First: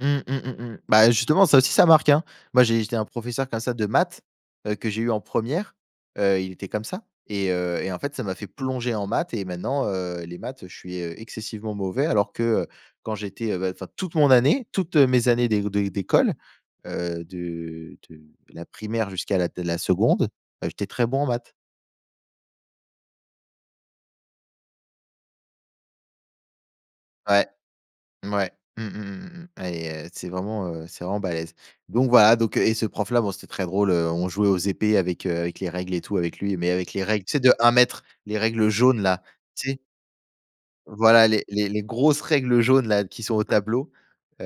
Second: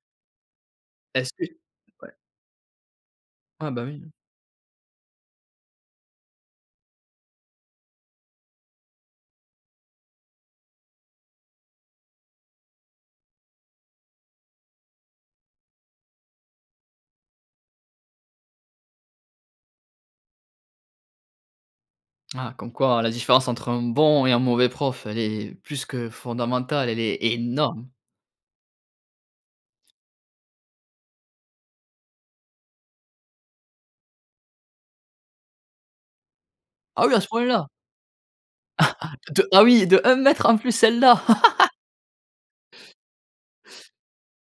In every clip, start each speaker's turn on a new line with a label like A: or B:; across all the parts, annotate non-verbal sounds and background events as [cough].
A: Mmh, mmh, mmh mh. Bah,
B: Est-ce que?
A: justement, ça aussi, ça marque,
B: Ouais.
A: hein. Moi, j'ai été un professeur, comme
B: Ouais
A: ça
B: bah
A: de
B: oui, hein.
A: maths, heu, que j'ai eu en 1re, heu, il était comme ça et heu et en fait, ça m'a fait plonger en maths et maintenant, heu, les maths, heu, je suis, heu, excessivement mauvais, alors que, heu, quand j'étais, heu, bah, enfin, toute mon année toutes mes années dé de d'école, heu, de de la primaire jusqu'à la de la 2nde, bah, j'étais très bon en maths.
B: Ah comme quoi, la différence entre un bon et un mauvais prof, elle est plus que fondamentale, elle est
A: Ouais.
B: énorme.
A: Mouais. Mmh mh, mmh, mmh mh et heu, c'est vraiment, heu, c'est vraiment balèze. Donc voilà, donc, heu et ce prof-là, bon c'était très drôle, heu, on jouait aux épées avec, heu, avec les règles et tout avec lui. Mais avec les
B: Ah oui, à
A: règles,
B: ce
A: tu sais, de
B: point-là?
A: 1 m, les règles jaunes
B: [chuckles]
A: là,
B: De ah
A: tu sais?
B: oui, de 1 m en plus, celles-là?
A: Voilà les les
B: [laughs]
A: les grosses règles jaunes-là qui sont au tableau, heu,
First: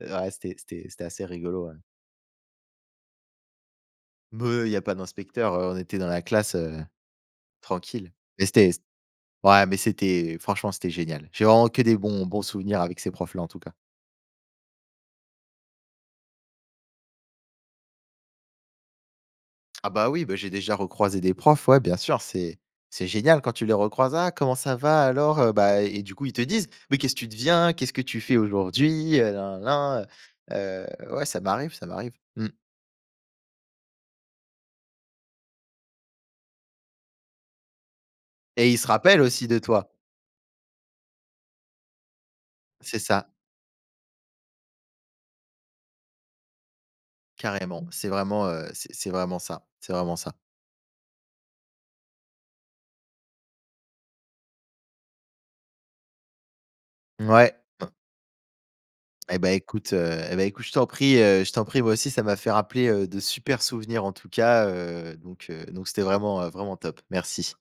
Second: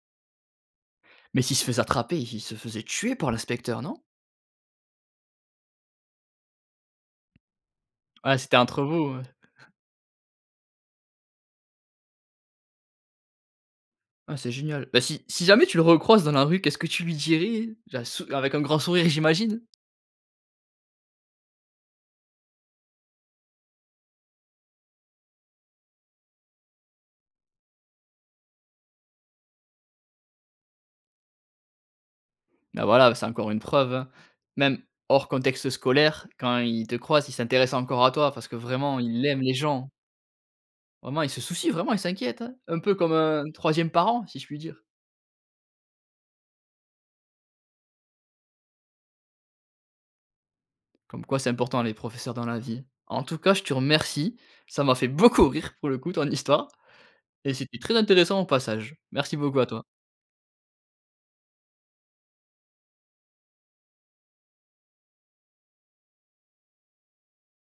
A: ouais c'était c'était c'était assez
B: Mais s'il se
A: rigolo, ouais.
B: faisait attraper, il se faisait tuer par l'inspecteur, non?
A: Meuh, il y a pas d'inspecteur, heu, on était dans la classe, heu, tranquille.
B: Ouais
A: Mais
B: c'était
A: c'était s
B: entre vous, heu
A: ouais, mais c'était franchement, c'était génial. J'ai vraiment que des bons bons souvenirs avec ces profs-là, en tout cas.
B: Ah c'est génial. Bah si si jamais tu le recroises dans la rue, qu'est-ce que tu lui dirais? Ja sou avec un grand sourire, j'imagine.
A: Ah, bah, oui, bah j'ai déjà recroisé des profs, ouais, bien sûr, c'est c'est génial quand tu les recroises. «Ah comment ça va? Alors?» heu bah et du coup, ils te disent: «Mais qu'est-ce tu deviens? Qu'est-ce que tu fais aujourd'hui? Heu, na na na, heu», heu, ouais, ça m'arrive, ça m'arrive. Mmh.
B: Bah, voilà, c'est encore une preuve, hein. Même hors contexte scolaire, quand il te croise, il s'intéresse encore à toi. Parce que,
A: Et il se
B: vraiment,
A: rappelle
B: il aime
A: aussi
B: les
A: de
B: gens.
A: toi.
B: Vraiment, il se soucie, vraiment il s'inquiète, hein. Un peu
A: C'est
B: comme
A: ça.
B: un 3e parent si je puis dire.
A: Carrément, c'est vraiment, heu, c'est c'est vraiment ça. C'est vraiment ça.
B: Comme quoi, c'est important les professeurs dans la vie. En tout cas je te remercie, ça m'a fait beaucoup rire pour le coup ton histoire et
A: Mouais
B: c'était
A: m
B: très intéressant au passage. Merci
A: Et bah,
B: beaucoup à toi.
A: écoute, heu et bah écoute, je t'en prie, heu, je t'en prie. Moi aussi ça m'a fait rappeler, heu, de super souvenirs en tout cas, heu, donc, heu, donc c'était vraiment, heu, vraiment top. Merci.